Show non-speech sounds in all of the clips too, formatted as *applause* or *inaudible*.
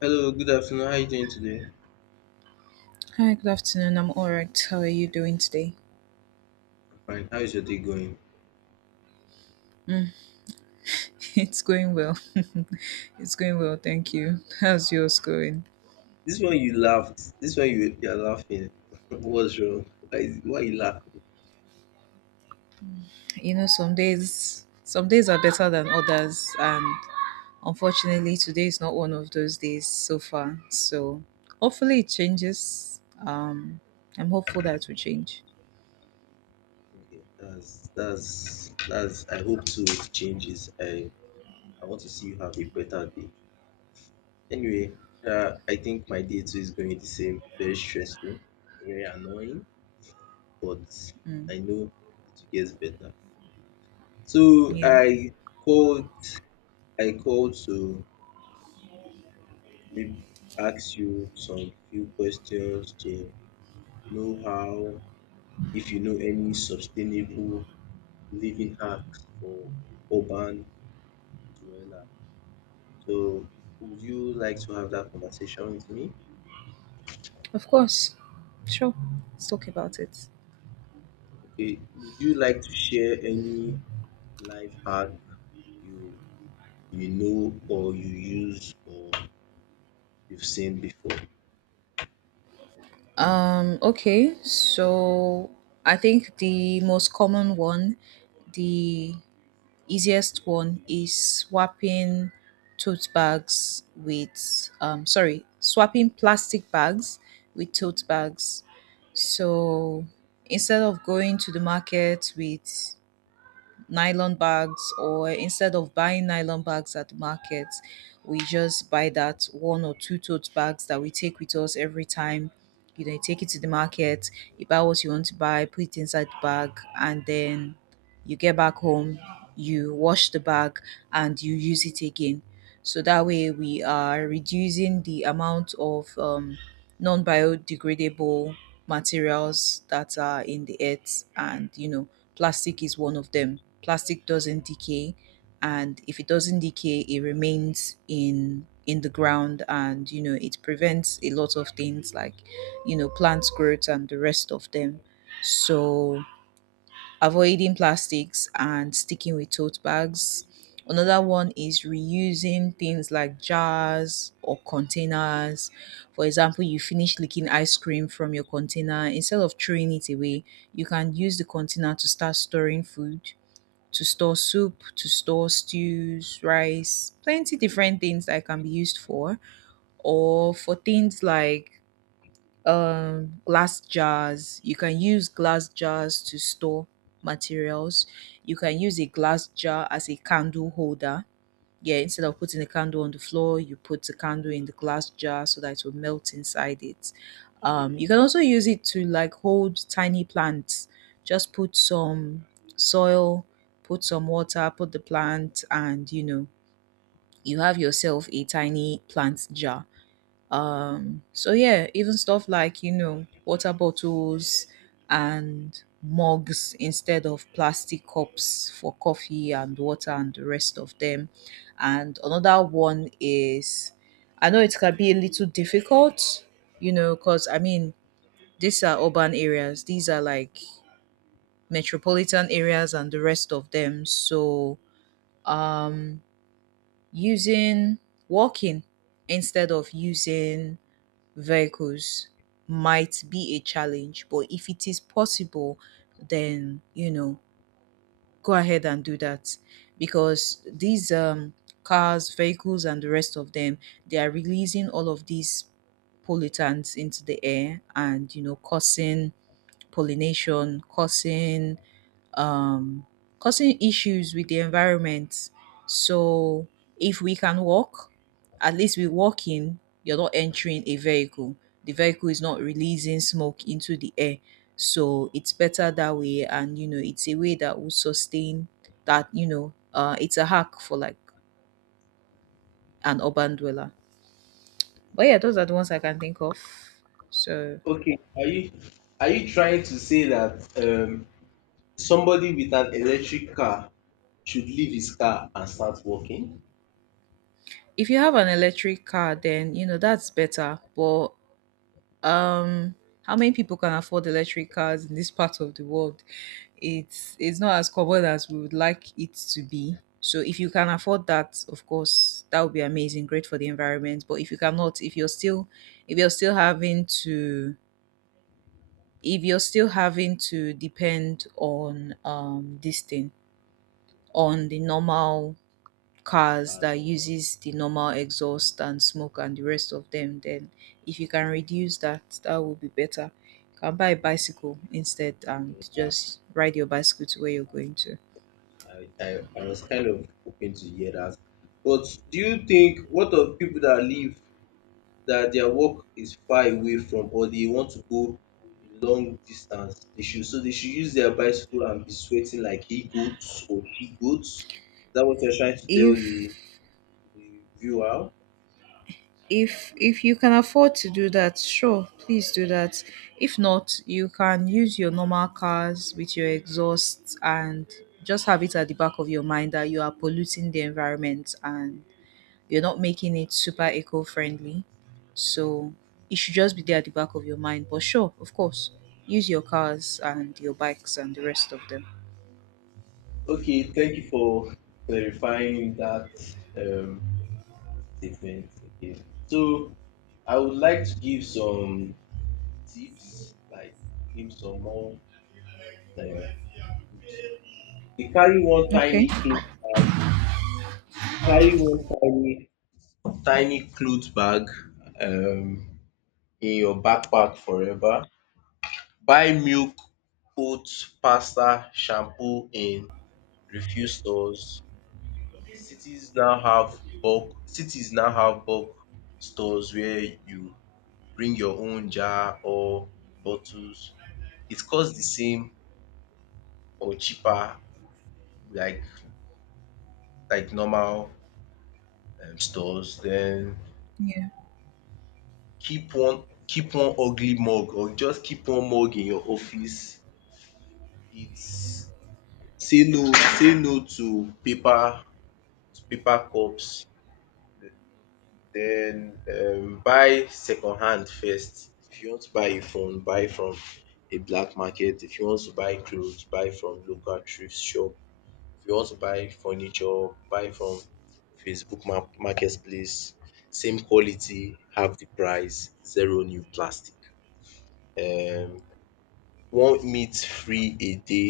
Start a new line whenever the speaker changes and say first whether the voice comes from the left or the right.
left: Hello, good afternoon. How are you doing today?
right: Hi, good afternoon. I'm all right. How are you doing today?
left: Fine. How is your day going?
right: *laughs* It's going well. *laughs* it's going well, thank you. How's yours going?
left: This one you laughed. This one you're laughing. *laughs* What's wrong? Why you laugh?
right: You know, some days are better than others and unfortunately today is not one of those days so far. So hopefully it changes. I'm hopeful that it will change.
left: Okay, that's. I hope to changes. I want to see you have a better day. Anyway, I think my day too is going the same. Very stressful, very annoying, but
right: Mm,
left: I know it gets better. So
right: yeah.
left: I called. I called to maybe ask you some few questions to know how if you know any sustainable living hacks for urban dweller. So would you like to have that conversation with me?
right: Of course. Sure. Let's talk about it.
left: Okay. Would you like to share any life hack you you know or you use or you've seen before?
right: Okay, so I think the most common one, the easiest one is swapping tote bags with sorry, swapping plastic bags with tote bags. So instead of going to the market with nylon bags, or instead of buying nylon bags at the market, we just buy that one or two tote bags that we take with us every time. You know, you take it to the market, you buy what you want to buy, put it inside the bag, and then you get back home, you wash the bag, and you use it again. So that way we are reducing the amount of non-biodegradable materials that are in the earth. And you know, plastic is one of them. Plastic doesn't decay, and if it doesn't decay, it remains in the ground, and you know, it prevents a lot of things like, you know, plant growth and the rest of them. So avoiding plastics and sticking with tote bags. Another one is reusing things like jars or containers. For example, you finish licking ice cream from your container, instead of throwing it away, you can use the container to start storing food, to store soup, to store stews, rice, plenty different things that it can be used for. Or for things like, glass jars, you can use glass jars to store materials. You can use a glass jar as a candle holder. Yeah, instead of putting the candle on the floor, you put the candle in the glass jar so that it will melt inside it. You can also use it to like hold tiny plants. Just put some soil, put some water, put the plant, and you know, you have yourself a tiny plant jar. So yeah, even stuff like, you know, water bottles and mugs instead of plastic cups for coffee and water and the rest of them. And another one is, I know it can be a little difficult, you know, because I mean, these are urban areas, these are like metropolitan areas and the rest of them. So um using, walking instead of using vehicles might be a challenge, but if it is possible, then you know, go ahead and do that. Because these, cars, vehicles, and the rest of them, they are releasing all of these pollutants into the air, and you know, causing pollination, causing, um, causing issues with the environment. So if we can walk, at least we are walking. You're not entering a vehicle. The vehicle is not releasing smoke into the air. So it's better that way. And, you know, it's a way that will sustain that, you know, it's a hack for like an urban dweller. But yeah, those are the ones I can think of. So
left: Okay, are you trying to say that somebody with an electric car should leave his car and start walking.
right: if you have an electric car, then, you know, that's better. But um how many people can afford electric cars in this part of the world? It's not as common as we would like it to be. So if you can afford that, of course, that would be amazing, great for the environment. But if you cannot, if you're still, if you're still having to if you're still having to depend on this thing, on the normal cars
left: Cars,
right: that uses the normal exhaust and smoke and the rest of them, then if you can reduce that, that would be better. You can buy a bicycle instead and
left: yeah,
right: just ride your bicycle to where you're going to.
left: I was kind of hoping to hear that. But do you think what of people that live that their work is far away from or they want to go a long distance? They should so they should use their bicycle and be sweating like he goats or she goats. Is that what you're trying to tell
right: if
left: the viewer?
right: if if you can afford to do that, sure, please do that. If not, you can use your normal cars with your exhaust, and just have it at the back of your mind that you are polluting the environment, and you're not making it super eco friendly. So it should just be there at the back of your mind. But sure, of course, use your cars and your bikes and the rest of them.
left: Okay, thank you for clarifying that. Um, Different. Okay. So I would like to give some tips, like give some more uh, tips. You carry one
right: Okay.
left: tiny cloth bag, carry one tiny tiny cloth bag um in your backpack forever. Buy milk, oats, pasta, shampoo in refuse stores. Cities now have bulk stores where you bring your own jar or bottles. It costs the same or cheaper like normal stores. Then
right: Yeah.
left: keep one ugly mug or just keep one mug in your office. It's say no say no to paper to paper cups. Then buy second hand first. If you want to buy a phone, buy from a black market. If you want to buy clothes, buy from local thrift shop. If you want to buy furniture, buy from Facebook ma marketplace, same quality, half the price, zero new plastic. um One meat free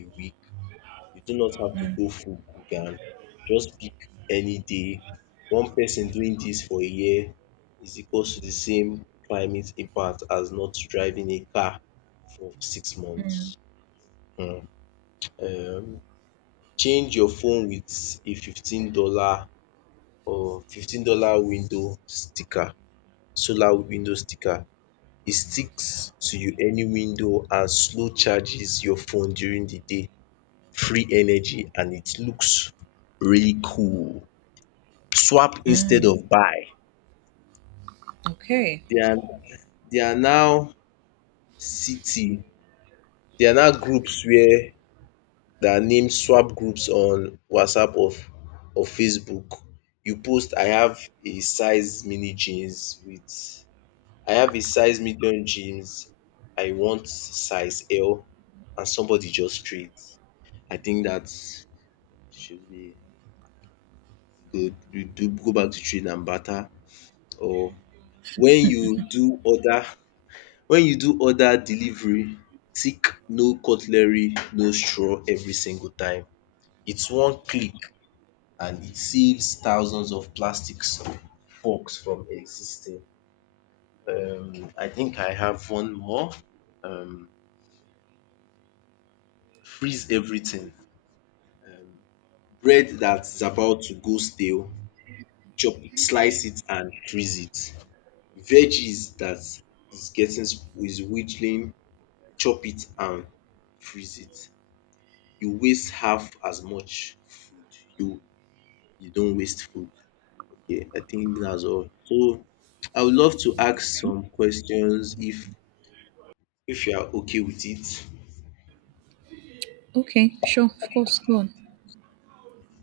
left: a week. You do not have to go full vegan. Just pick any day. One person doing dis for a year is equals to the same climate impact as not driving a car for 6 months. Mm. um Change your phone with a $15 or $15 window sticker, solar window sticker. E sticks to you any window and slow charges your phone during the day. Free energy and it looks really cool. Swap instead
right: Mm,
left: of buy.
right: okay.
left: There are there are now city, there are now groups where there are name swap groups on WhatsApp or Facebook. You post I have a size mini jeans with I have a size medium jeans, I want size L, and somebody just trade. I think that should be good. You do go back to trade and barter or when you do order when you do order delivery, tick no cutlery, no straw every single time. It's one click and it saves thousands of plastics forks from existing. Um, I think I have one more. Um Freeze everything. Um, bread that's about to go stale, chop it, slice it and freeze it. Veggies that is getting is witheling, chop it and freeze it. You waste half as much food. You you don't waste food. Okay, I think that's all. So I would love to ask some questions if you are okay with it.
right: Okay, sure, of course, go on.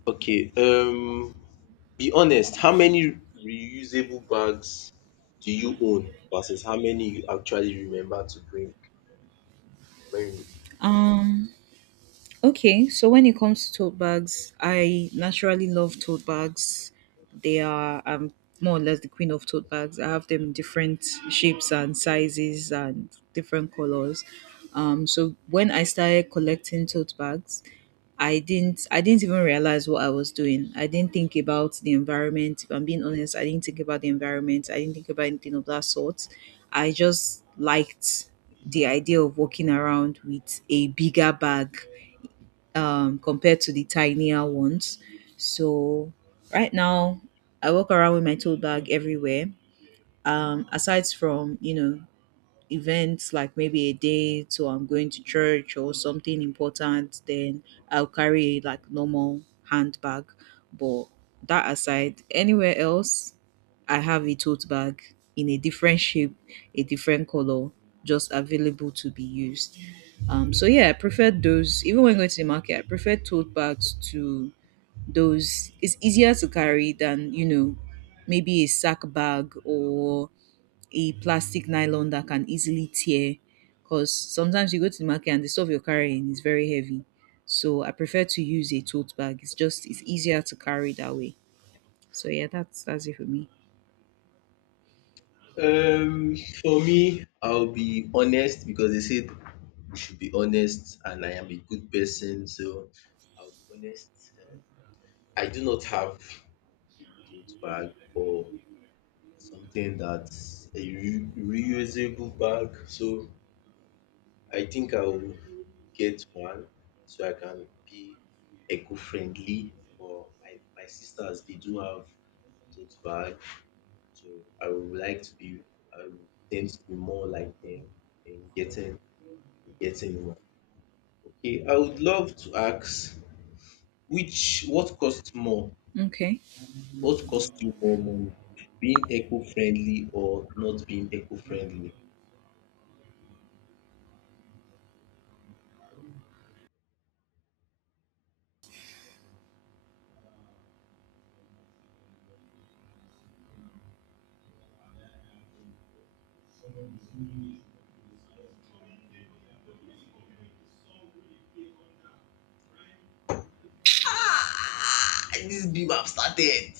left: Okay, be honest, how many reusable bags do you own versus how many you actually remember to bring when
right: Um Okay, so when it comes to tote bags, I naturally love tote bags. They are, more or less the queen of tote bags. I have them in different shapes and sizes and different colors. So when I started collecting tote bags, I didn't even realize what I was doing. I didn't think about the environment. If I'm being honest, I didn't think about the environment. I didn't think about anything of that sort. I just liked the idea of walking around with a bigger bag, compared to the tinier ones. So right now, I walk around with my tote bag everywhere. Aside from, you know, events like maybe a date or I'm going to church or something important, then I'll carry like normal handbag. But that aside, anywhere else, I have a tote bag in a different shape, a different color, just available to be used. So yeah, I prefer those. Even when going to the market, I prefer tote bags to those. It's easier to carry than, you know, maybe a sack bag or a plastic nylon that can easily tear, because sometimes you go to the market and the stuff you're carrying is very heavy. So I prefer to use a tote bag. It's just it's easier to carry that way. So yeah, that's it for me.
left: um for me I'll be honest because they said we should be honest and I am a good person so I'll be honest. I do not have a tote bag or something that's a reusable bag so I think I will get one so I can be eco-friendly. But my sisters they do have tote bag, so I would like to be. I would tend to be more like them in getting one. Okay, I would love to ask which what costs more?
right: Okay.
left: What costs you more money? Being eco-friendly or not being eco-friendly? Ah, this beam have started.